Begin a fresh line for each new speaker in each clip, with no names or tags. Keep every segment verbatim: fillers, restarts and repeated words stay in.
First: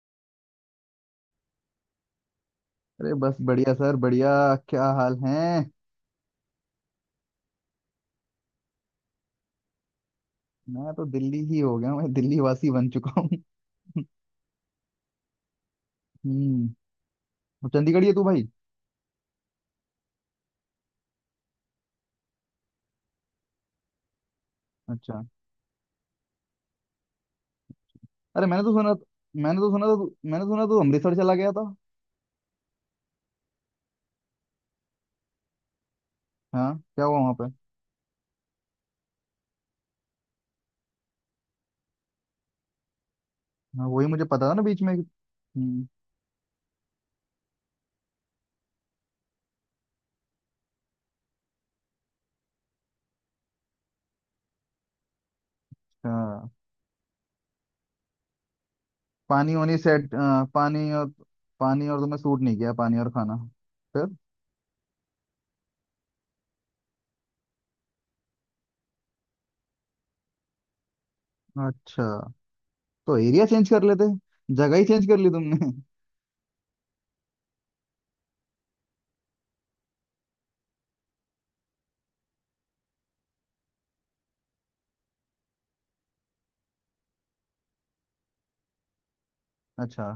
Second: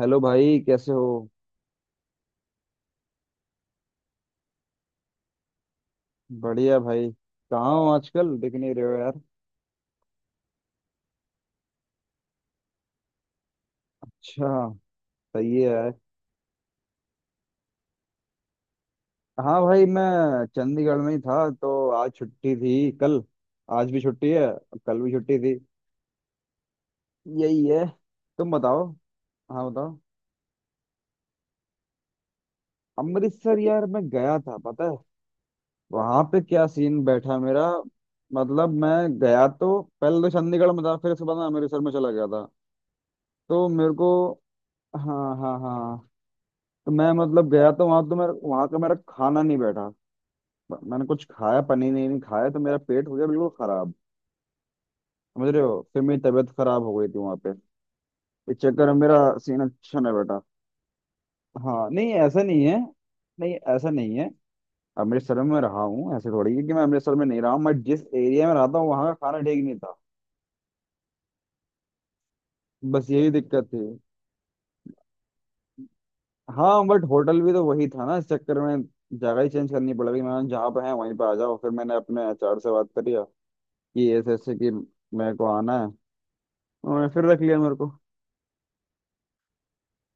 Hello भाई, कैसे हो?
अरे बस बढ़िया सर बढ़िया। क्या हाल है।
बढ़िया भाई। कहाँ हो? आजकल दिख नहीं रहे हो यार।
मैं तो दिल्ली ही हो गया हूँ। मैं दिल्ली वासी बन चुका हूँ।
अच्छा। सही है यार।
हम्म। तो चंडीगढ़ ही है तू भाई।
हाँ भाई, मैं चंडीगढ़ में ही था। तो आज छुट्टी थी, कल आज भी छुट्टी है और कल भी
अच्छा।
छुट्टी थी। यही है।
अरे
तुम
मैंने तो
बताओ।
सुना। मैंने
हाँ
तो सुना था
बताओ।
तू- मैंने सुना तू अमृतसर चला गया था।
अमृतसर यार, मैं गया था पता है। वहां पे क्या
हाँ
सीन
क्या हुआ वहाँ
बैठा
पे।
मेरा। मतलब मैं गया, तो पहले तो चंडीगढ़ में था, फिर उसके बाद मैं अमृतसर में चला गया था। तो
हाँ,
मेरे को।
वही मुझे पता था ना बीच में।
हाँ हाँ
हम्म।
हाँ। तो मैं मतलब गया, तो वहां तो मेरा वहां का मेरा खाना नहीं बैठा। ब- मैंने कुछ खाया, पनीर नहीं, नहीं खाया, तो मेरा पेट हो गया बिल्कुल खराब। समझ रहे हो? फिर
अच्छा।
मेरी तबीयत खराब हो गई थी वहां पे। इस चक्कर में मेरा
पानी
सीन
वानी
अच्छा
सेट।
नहीं बैठा।
पानी और।
हाँ
पानी और
नहीं,
तुम्हें सूट
ऐसा
नहीं
नहीं
किया,
है।
पानी और खाना।
नहीं, ऐसा
फिर।
नहीं है। अमृतसर में मैं रहा हूँ, ऐसे थोड़ी है कि मैं अमृतसर में नहीं रहा हूँ। मैं जिस एरिया में रहता हूँ वहाँ का खाना ठीक नहीं था।
अच्छा।
बस
तो
यही
एरिया
दिक्कत
चेंज कर
थी।
लेते। जगह ही चेंज कर ली तुमने।
हाँ बट होटल भी तो वही था ना, इस चक्कर में जगह ही चेंज करनी पड़ गई। मैंने जहाँ पे है वहीं पे आ जाओ, फिर मैंने अपने एच आर से बात करी कि ऐसे ऐसे, कि मेरे को आना है। उन्होंने फिर रख लिया मेरे को।
अच्छा।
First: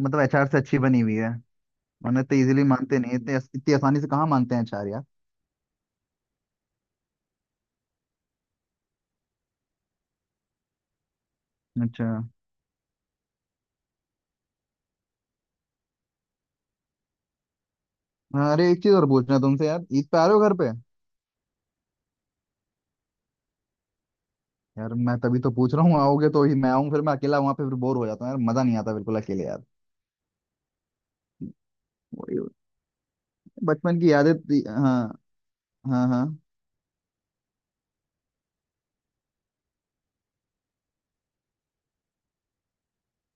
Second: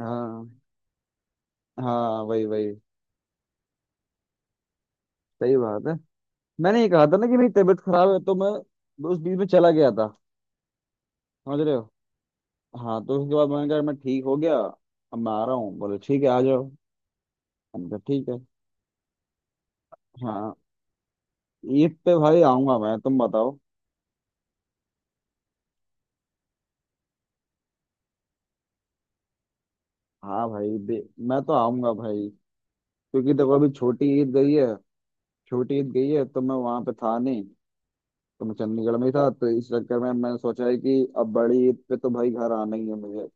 मतलब एच आर से अच्छी बनी हुई है। वरना
हाँ
इतने
वही
इजीली
वही।
मानते नहीं, इतने इतनी आसानी से कहाँ मानते हैं चार यार।
सही बात है। मैंने ये कहा था ना कि मेरी तबीयत खराब है, तो मैं उस बीच में चला गया था। समझ रहे हो?
अच्छा।
हाँ, तो उसके बाद मैंने कहा मैं ठीक हो गया। अब मैं आ रहा हूँ, बोले ठीक है, आ जाओ। हमने कहा ठीक है।
अरे एक चीज और पूछना है तुमसे यार, ईद पे आ रहे हो
हाँ।
घर पे।
ईद पे भाई आऊंगा मैं। तुम बताओ।
यार मैं तभी तो पूछ रहा हूँ, आओगे तो ही मैं आऊँ। फिर मैं अकेला वहां पे फिर बोर हो जाता हूँ यार, मजा नहीं आता बिल्कुल अकेले यार।
हाँ भाई, दे, मैं तो आऊंगा भाई।
वही वही।
क्योंकि देखो अभी
बचपन
छोटी
की
ईद
यादें
गई है।
थी- हाँ।
छोटी ईद
हाँ
गई है
हाँ।
तो मैं वहां पे था नहीं। तो मैं चंडीगढ़ में ही था, तो इस चक्कर में मैंने सोचा है कि अब बड़ी ईद पे तो भाई घर आना ही है मुझे।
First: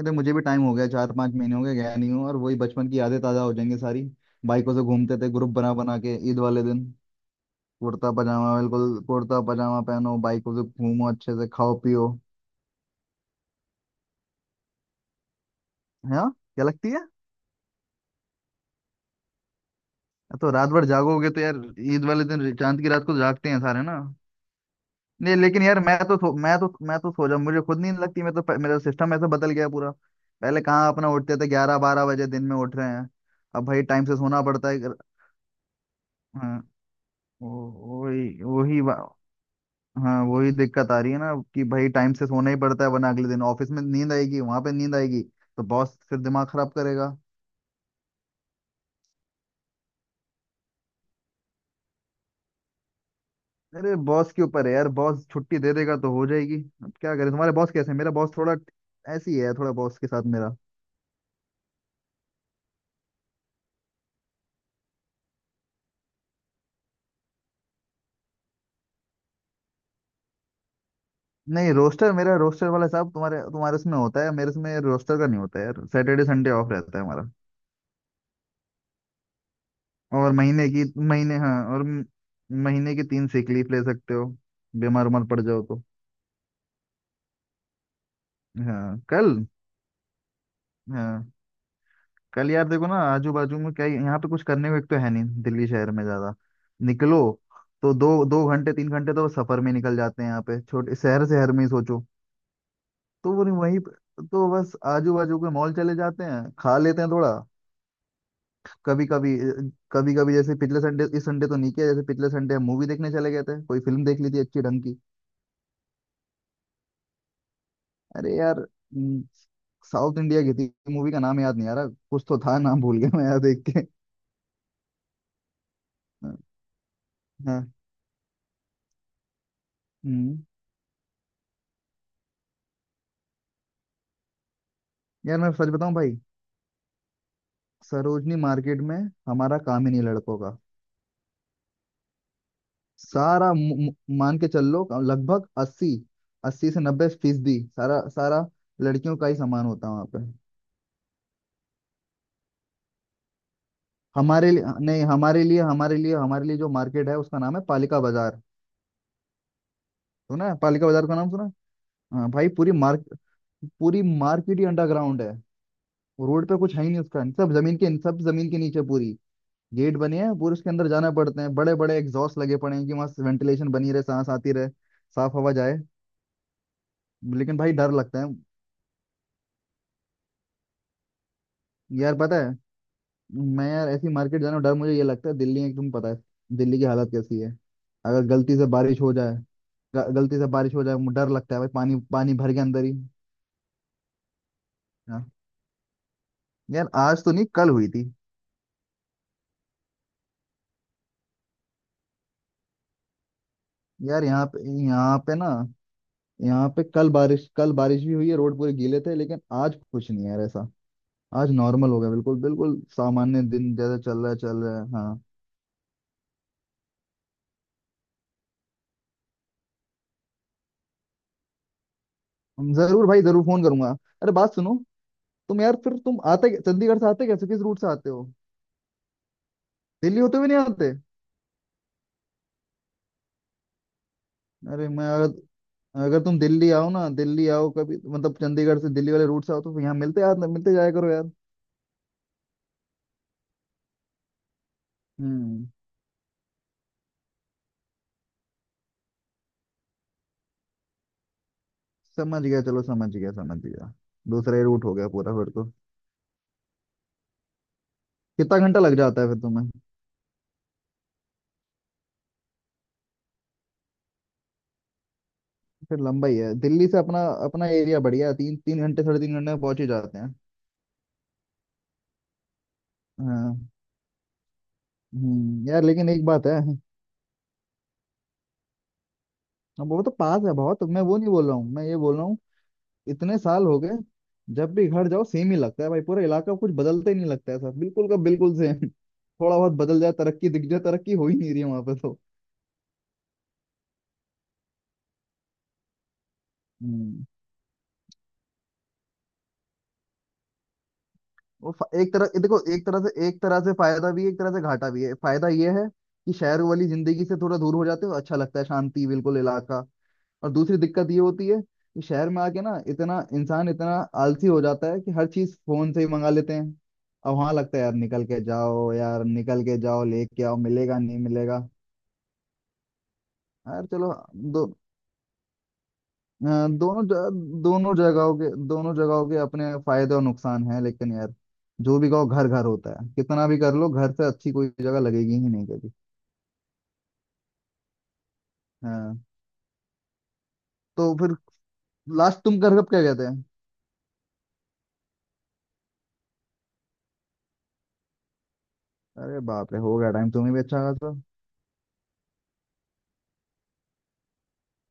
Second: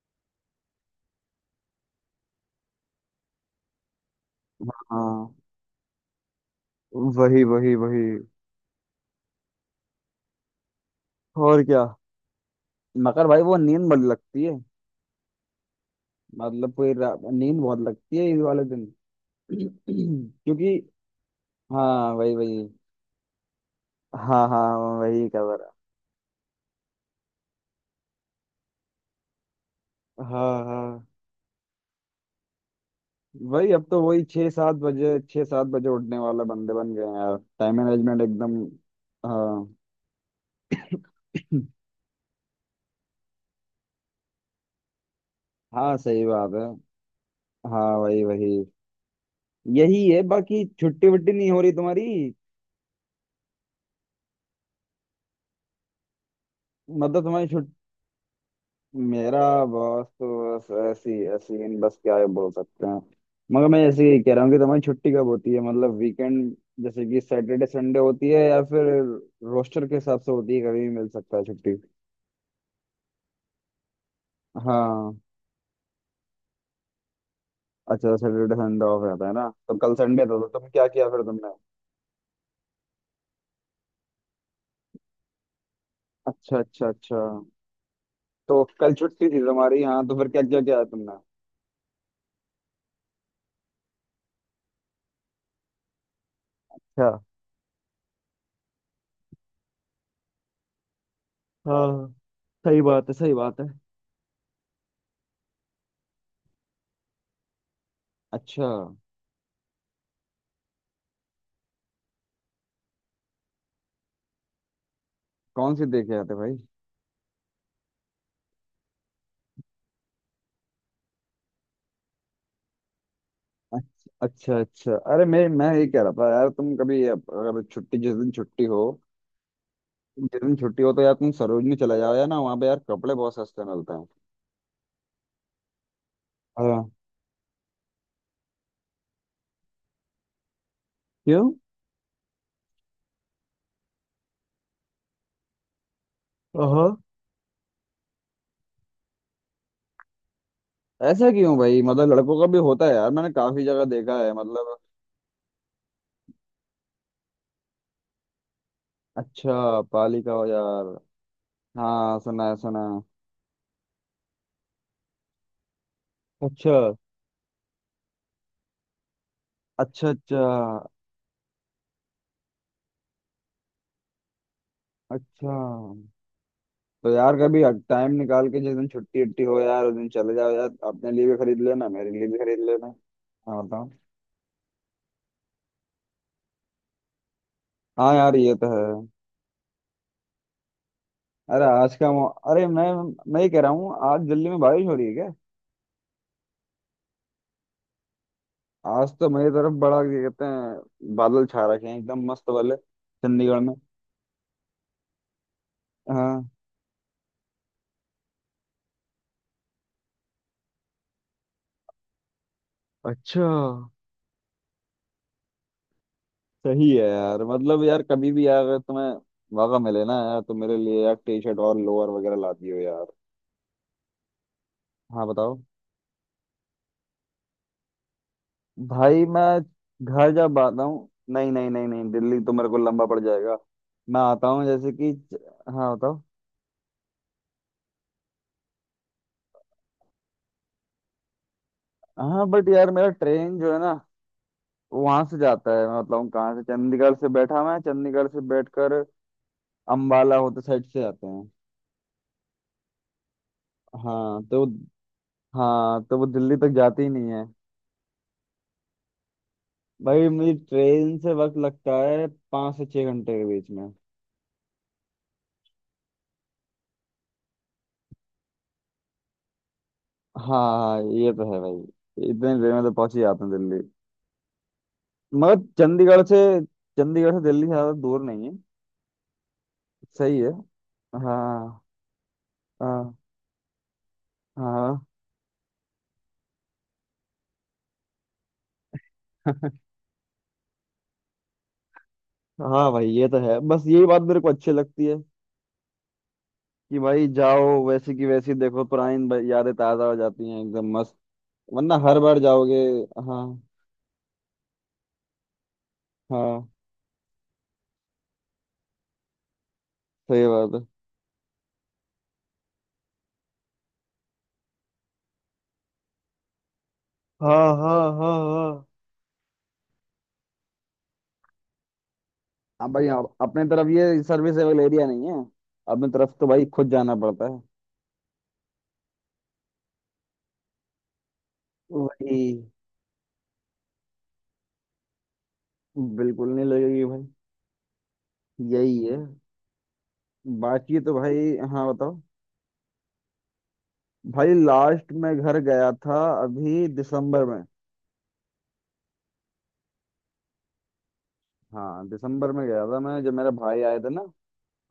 अरे मुझे भी टाइम हो गया, चार पांच महीने हो गए गया नहीं हूँ, और वही बचपन की यादें ताजा हो जाएंगी सारी। बाइकों से घूमते थे
हाँ
ग्रुप बना बना के ईद वाले दिन।
वही वही वही।
कुर्ता पजामा, बिल्कुल कुर्ता पजामा पहनो, बाइकों से घूमो, अच्छे से
और
खाओ
क्या।
पियो।
मगर भाई, वो नींद बड़ी लगती है।
है हाँ? क्या
मतलब
लगती
कोई
है।
रा- नींद बहुत लगती है ईद वाले दिन।
तो रात
क्योंकि।
भर जागोगे तो यार। ईद
हाँ
वाले
वही
दिन
वही।
चांद की रात को तो जागते हैं सारे ना।
हाँ हाँ। वही
नहीं
खबर
लेकिन
है।
यार, मैं तो सो- मैं तो मैं तो सो जाऊं, मुझे खुद नींद लगती। मैं तो प- मेरा सिस्टम ऐसा बदल गया पूरा।
हाँ
पहले कहाँ,
हाँ।
अपना उठते थे ग्यारह बारह बजे, दिन में उठ रहे हैं। अब
वही
भाई
अब तो
टाइम से
वही
सोना
छः
पड़ता
सात
है अगर-।
बजे छः सात बजे उठने वाले
हाँ।
बंदे बन गए हैं यार। टाइम
वो-
मैनेजमेंट
वही
एकदम।
वही बा-
हाँ।
हाँ वही दिक्कत आ रही है ना कि भाई टाइम से सोना ही पड़ता है, वरना अगले दिन ऑफिस में नींद आएगी, वहां पे नींद आएगी, तो
हाँ
बॉस फिर
सही
दिमाग
बात है।
खराब करेगा।
हाँ वही वही। यही है। बाकी छुट्टी वट्टी नहीं हो रही तुम्हारी?
अरे बॉस के ऊपर है यार, बॉस छुट्टी दे देगा तो हो जाएगी। अब क्या
मतलब
करें,
तुम्हारी
तुम्हारे
छुट
बॉस कैसे हैं। मेरा बॉस थोड़ा
मेरा
ऐसी है, थोड़ा बॉस
बॉस
के साथ मेरा।
तो बस ऐसी ऐसी इन बस क्या बोल सकते हैं। मगर मैं ऐसे ही कह रहा हूँ कि तुम्हारी छुट्टी कब होती है? मतलब वीकेंड जैसे कि सैटरडे संडे होती है, या फिर रोस्टर के हिसाब से होती है, कभी भी मिल सकता है
नहीं
छुट्टी?
रोस्टर, मेरा रोस्टर वाला साहब तुम्हारे तुम्हारे उसमें होता है, मेरे उसमें
हाँ।
रोस्टर का नहीं होता है यार। सैटरडे संडे ऑफ रहता है हमारा।
अच्छा सैटरडे संडे ऑफ रहता है ना, तो कल संडे
और
था तो तुम
महीने की
क्या किया फिर
महीने
तुमने?
हाँ और म- महीने की तीन सिक लीव ले सकते हो, बीमार उमार पड़ जाओ तो।
अच्छा अच्छा अच्छा। तो कल
हाँ
छुट्टी थी
कल।
तुम्हारी, हाँ, तो फिर क्या क्या किया तुमने?
हाँ कल यार देखो ना, आजू बाजू में क्या यहाँ पे कुछ करने को एक तो है नहीं दिल्ली शहर में, ज्यादा
अच्छा।
निकलो तो दो दो घंटे तीन घंटे तो सफर में निकल जाते हैं, यहाँ पे छोटे शहर, शहर में ही सोचो।
हाँ सही बात है, सही
तो वो नहीं
बात है।
वहीं पे- तो बस आजू बाजू के मॉल चले जाते हैं, खा लेते हैं थोड़ा
अच्छा,
कभी कभी। कभी कभी जैसे पिछले संडे, इस संडे तो नहीं किया, जैसे पिछले संडे हम मूवी देखने चले गए थे, कोई फिल्म देख ली थी अच्छी ढंग की।
कौन सी देख के आते भाई?
अरे यार हम्म, साउथ इंडिया की थी। मूवी का नाम याद नहीं आ रहा, कुछ तो था, नाम भूल गया मैं यार देख के।
अच्छा अच्छा अच्छा, अरे मैं मैं ये कह रहा था
हाँ
यार, तुम कभी अप- अगर
हाँ।
छुट्टी जिस दिन छुट्टी हो,
हम्म
जिस दिन छुट्टी हो तो यार तुम सरोजनी चले जाओ यार ना, वहाँ पे यार कपड़े बहुत सस्ते मिलते हैं।
यार मैं सच बताऊं भाई,
हाँ।
सरोजनी मार्केट में हमारा काम ही नहीं लड़कों का।
क्यों?
सारा मु- मु- मान के चल लो लगभग अस्सी, अस्सी से
हाँ।
नब्बे फीसदी सारा सारा लड़कियों का ही सामान होता है वहाँ पे।
ऐसा क्यों भाई? मतलब लड़कों का भी होता है यार, मैंने काफी जगह देखा है
हमारे लिए
मतलब।
नहीं हमारे लिए हमारे लिए हमारे लिए जो मार्केट है उसका नाम है पालिका बाजार।
अच्छा, पाली का हो
सुना है पालिका
यार?
बाजार का नाम सुना है?
हाँ
हाँ
सुना
भाई
है
पूरी
सुना है।
मार्क पूरी मार्केट ही अंडरग्राउंड है, रोड पे
अच्छा
कुछ है ही नहीं उसका। सब जमीन के सब जमीन के नीचे पूरी गेट
अच्छा
बने हैं,
अच्छा
पूरे उसके अंदर जाना पड़ते हैं, बड़े बड़े एग्जॉस्ट लगे पड़े हैं कि वहां वेंटिलेशन बनी रहे, सांस आती रहे, साफ हवा
अच्छा।
जाए।
तो यार
लेकिन
कभी
भाई डर
टाइम
लगता है।
निकाल के जिस दिन छुट्टी उट्टी हो यार उस दिन चले जाओ यार, अपने लिए भी खरीद लेना मेरे
यार
लिए भी
पता है,
खरीद लेना। हाँ
मैं यार
बताओ।
ऐसी मार्केट जाना, डर मुझे ये लगता है दिल्ली में, तुम पता है दिल्ली की हालत कैसी है,
हाँ
अगर
यार ये
गलती
तो
से
है।
बारिश हो जाए, ग- गलती से बारिश हो जाए मुझे डर लगता है
अरे
भाई,
आज
पानी
का मौ...
पानी भर के
अरे
अंदर
मैं
ही।
मैं ये कह रहा हूँ आज दिल्ली में बारिश हो रही है
हाँ।
क्या?
यार आज तो नहीं, कल हुई थी।
आज तो मेरी तरफ बड़ा ये कहते हैं बादल छा रखे हैं एकदम मस्त वाले चंडीगढ़ में।
यार यहाँ पे, यहाँ पे ना,
हाँ।
यहाँ पे कल बारिश, कल बारिश भी हुई है, रोड पूरे गीले थे, लेकिन आज कुछ नहीं है यार ऐसा। आज नॉर्मल हो गया बिल्कुल, बिल्कुल सामान्य
अच्छा।
दिन जैसा चल रहा है, चल रहा है। हाँ।
सही है यार। मतलब यार कभी भी यार अगर तुम्हें मौका मिले ना यार, तो मेरे लिए यार टी शर्ट और लोअर वगैरह ला दियो यार।
जरूर भाई जरूर, फोन करूंगा। अरे बात सुनो,
हाँ बताओ।
तुम यार फिर तुम आते कै- चंडीगढ़ से आते कैसे, किस रूट से आते हो,
भाई मैं
दिल्ली
घर
होते हुए
जब
नहीं
आता
आते।
हूँ, नहीं नहीं नहीं नहीं, दिल्ली तो मेरे को लंबा पड़ जाएगा। मैं आता हूँ
अरे
जैसे
मैं
कि।
अगर।
हाँ
अगर
बताओ।
तुम दिल्ली आओ ना, दिल्ली आओ कभी, मतलब चंडीगढ़ से दिल्ली वाले रूट से आओ तो यहाँ मिलते यार, मिलते जाया करो यार।
हाँ बट यार मेरा ट्रेन जो है ना वहां से
हम्म।
जाता है, मैं बताऊँ कहाँ से। चंडीगढ़ से बैठा मैं, चंडीगढ़ से बैठकर अम्बाला होते साइड से जाते हैं।
समझ गया, चलो समझ गया, समझ गया।
हाँ
दूसरा ही
तो
रूट हो गया पूरा फिर तो।
हाँ तो वो दिल्ली तक जाती ही नहीं है।
कितना घंटा लग जाता है फिर तुम्हें।
भाई मुझे ट्रेन से वक्त लगता है पाँच से छह घंटे के बीच में।
फिर लंबा ही है, दिल्ली से अपना अपना एरिया बढ़िया है, तीन तीन घंटे साढ़े तीन घंटे में पहुंच ही जाते हैं।
हाँ हाँ ये तो है भाई, इतने देर में तो पहुंच ही जाते हैं
हाँ।
दिल्ली। मगर
हम्म। यार लेकिन
चंडीगढ़
एक
से
बात है।
चंडीगढ़ से दिल्ली ज्यादा दूर नहीं है।
अब वो तो
सही
पास
है।
है बहुत, मैं वो नहीं
हाँ
बोल रहा हूँ, मैं ये बोल रहा हूँ।
हाँ
इतने साल हो गए, जब भी
हाँ।
घर जाओ सेम ही लगता है भाई, पूरा इलाका कुछ बदलता ही नहीं लगता है सर, बिल्कुल का बिल्कुल सेम। थोड़ा बहुत बदल जाए, तरक्की दिख जाए, तरक्की हो ही नहीं रही है वहां पे तो।
हाँ भाई ये तो है। बस यही बात मेरे को अच्छी लगती है कि
हम्म।
भाई जाओ वैसी की वैसी देखो, पुरानी ब- यादें ताजा हो जाती हैं एकदम मस्त।
वो फ-
वरना
एक
हर
तरह
बार
ये देखो,
जाओगे।
एक तरह से, एक
हाँ
तरह से फायदा भी है, एक तरह से घाटा भी है। फायदा ये है कि शहर
हाँ
वाली जिंदगी से थोड़ा दूर हो जाते हो, अच्छा लगता है, शांति बिल्कुल इलाका।
सही
और
बात
दूसरी
है।
दिक्कत ये होती है कि शहर में आके ना, इतना इंसान इतना आलसी हो जाता है कि हर चीज फोन से ही मंगा लेते हैं। अब वहां
हाँ
लगता है यार
हाँ
निकल
हाँ
के
हाँ।
जाओ यार, निकल के जाओ लेके आओ, मिलेगा नहीं मिलेगा।
हाँ भाई, आप, अपने तरफ
यार चलो।
ये
दो।
सर्विसेबल एरिया नहीं है। अपने तरफ तो
अ,
भाई खुद
दोनों
जाना पड़ता है।
ज- दोनों जगहों के दोनों जगहों के अपने फायदे और नुकसान हैं, लेकिन यार जो भी कहो
वही
घर घर होता है, कितना भी कर लो घर से अच्छी कोई जगह लगेगी ही नहीं कभी।
बिल्कुल नहीं लगेगी भाई। यही है।
हाँ।
बाकी
तो
तो
फिर
भाई, हाँ बताओ।
लास्ट तुम कर कब क्या कहते हैं।
भाई लास्ट में घर गया था अभी दिसंबर में।
अरे बाप रे, हो गया टाइम तुम्हें भी अच्छा खासा।
हाँ दिसंबर में गया था मैं, जब मेरे भाई आए थे ना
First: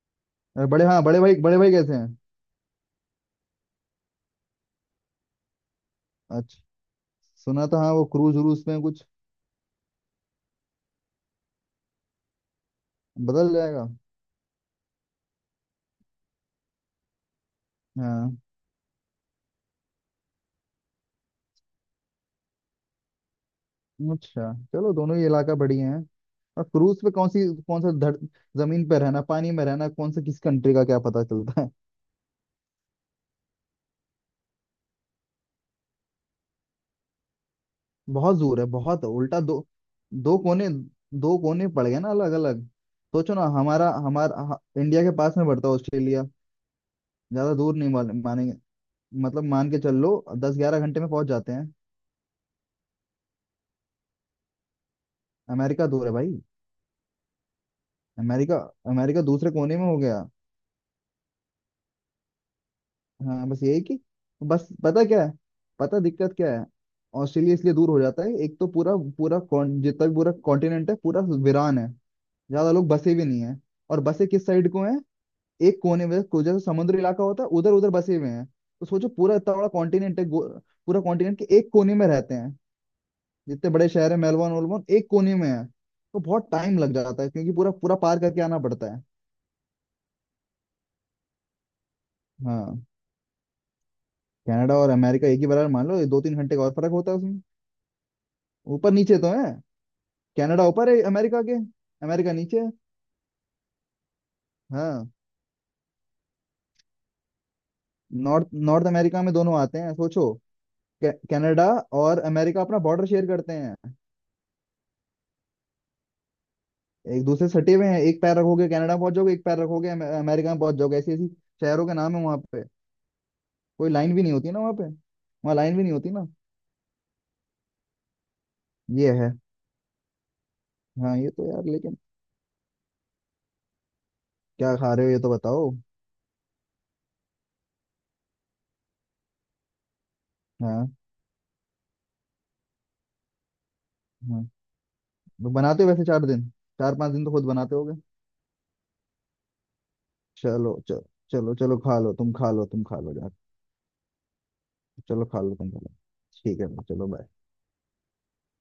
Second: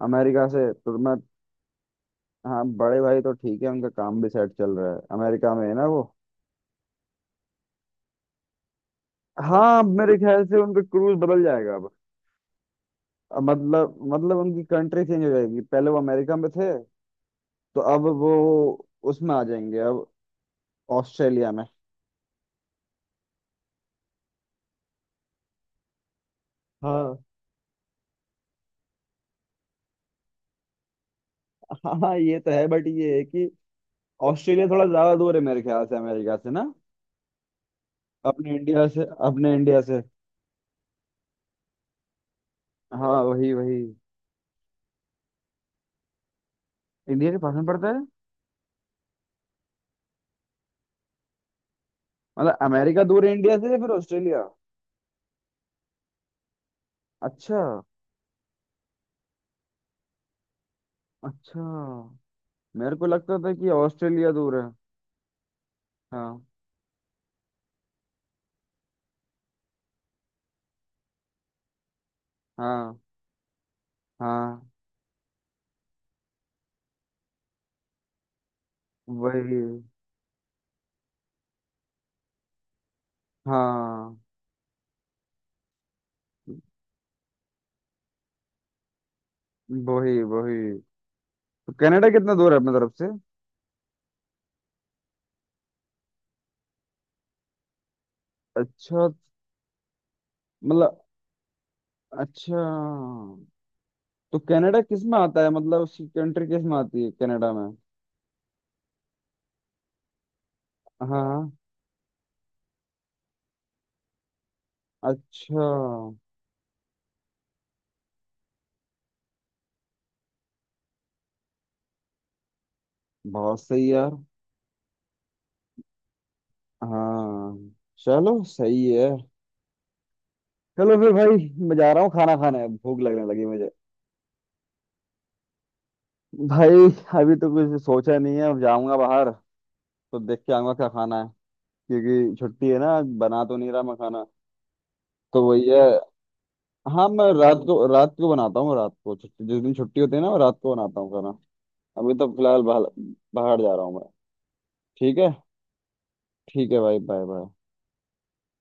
अमेरिका
अरे
से
बड़े,
तो
हाँ
मैं।
बड़े भाई, बड़े भाई कैसे हैं।
हाँ बड़े भाई तो ठीक है, उनका काम भी सेट चल रहा है, अमेरिका में है ना वो।
अच्छा। सुना था हाँ, वो क्रूज व्रूज में कुछ।
हाँ। अब मेरे ख्याल से उनका क्रूज बदल जाएगा अब। अब
बदल जाएगा।
मतलब मतलब उनकी कंट्री चेंज हो जाएगी, पहले वो अमेरिका में थे, तो अब वो
हाँ।
उसमें आ जाएंगे अब, ऑस्ट्रेलिया में।
अच्छा चलो, दोनों ही इलाका बढ़िया है। और क्रूज पे
हाँ
कौन सी कौन सा धर, जमीन पे रहना पानी में रहना, कौन से किस कंट्री का क्या पता चलता है।
हाँ हाँ, ये तो है बट ये है कि ऑस्ट्रेलिया थोड़ा ज्यादा दूर है मेरे ख्याल से अमेरिका से ना।
बहुत
अपने
दूर है,
इंडिया से,
बहुत है, उल्टा
अपने
दो।
इंडिया से।
दो कोने, दो कोने पड़ गए ना अलग अलग।
हाँ
सोचो ना,
वही वही।
हमारा हमारा ह- इंडिया के पास में पड़ता है ऑस्ट्रेलिया,
इंडिया के पास
ज्यादा
में
दूर
पड़ता
नहीं
है।
मान, मानेंगे, मतलब मान के चल लो दस ग्यारह घंटे में पहुंच जाते हैं।
मतलब अमेरिका दूर है इंडिया से या फिर ऑस्ट्रेलिया?
अमेरिका दूर है भाई।
अच्छा।
अमेरिका, अमेरिका दूसरे कोने में हो गया।
अच्छा, मेरे को लगता
हाँ
था
बस
कि
यही कि,
ऑस्ट्रेलिया दूर
बस
है।
पता क्या है, पता दिक्कत
हाँ
क्या है, ऑस्ट्रेलिया इसलिए दूर हो जाता है। एक तो पूरा पूरा कॉन- जितना भी पूरा कॉन्टिनेंट है पूरा वीरान है, ज्यादा लोग
हाँ।
बसे भी नहीं है। और बसे किस
हाँ
साइड को है, एक कोने में को- जैसे समुद्र इलाका होता है, उधर उधर बसे हुए हैं, तो सोचो पूरा इतना
वही।
बड़ा कॉन्टिनेंट है गो- पूरा कॉन्टिनेंट के एक कोने में रहते हैं। जितने बड़े शहर
हाँ
है मेलबोर्न वेलबोर्न एक कोने में है, तो बहुत टाइम लग जाता है, क्योंकि पूरा पूरा पार करके आना पड़ता है।
वही वही। तो कनाडा कितना दूर है अपनी
हाँ।
तरफ से?
कनाडा और अमेरिका एक ही बराबर मान लो, ये दो तीन घंटे का और फर्क होता है उसमें, ऊपर
अच्छा।
नीचे तो है। कनाडा ऊपर है
मतलब।
अमेरिका के, अमेरिका नीचे
अच्छा,
है।
तो कनाडा किस
हाँ।
में आता है, मतलब उसकी कंट्री किस में आती है कनाडा में?
नॉर्थ नॉर्थ अमेरिका में दोनों आते हैं। सोचो, कै-
हाँ।
कनाडा और अमेरिका अपना बॉर्डर शेयर करते हैं,
अच्छा।
एक दूसरे से सटे हुए हैं, एक पैर रखोगे कनाडा पहुंच जाओगे, एक पैर रखोगे अमे- अमेरिका में पहुंच जाओगे। ऐसी ऐसी शहरों के नाम है वहां पे।
बहुत सही
कोई लाइन
यार।
भी नहीं होती ना वहां पे, वहां लाइन भी नहीं होती ना।
हाँ। चलो सही है।
ये है।
चलो फिर
हाँ ये तो
भाई
यार,
मैं जा
लेकिन
रहा हूँ खाना खाने, अब भूख लगने लगी मुझे।
क्या खा रहे हो ये तो बताओ।
भाई अभी तो कुछ सोचा नहीं है, अब जाऊंगा बाहर तो देख के आऊंगा क्या
हाँ।
खाना है। क्योंकि छुट्टी है ना आज, बना तो नहीं रहा मैं खाना।
हाँ।
तो
तो
वही
बनाते
है।
हो वैसे, चार दिन, चार
हाँ
पांच दिन
मैं
तो खुद
रात
बनाते
को
होगे।
रात को बनाता हूँ, रात को छुट्टी जिस दिन छुट्टी होती है ना, मैं रात को
चलो
बनाता
चलो।
हूँ खाना।
चलो चलो, खा लो
अभी तो
तुम, खा
फिलहाल
लो तुम,
बाहर,
खा लो यार।
बाहर जा रहा हूँ मैं। ठीक
चलो
है।
खा लो, तुम खा लो। ठीक है
ठीक है
भाई,
भाई,
चलो
बाय
बाय।
बाय।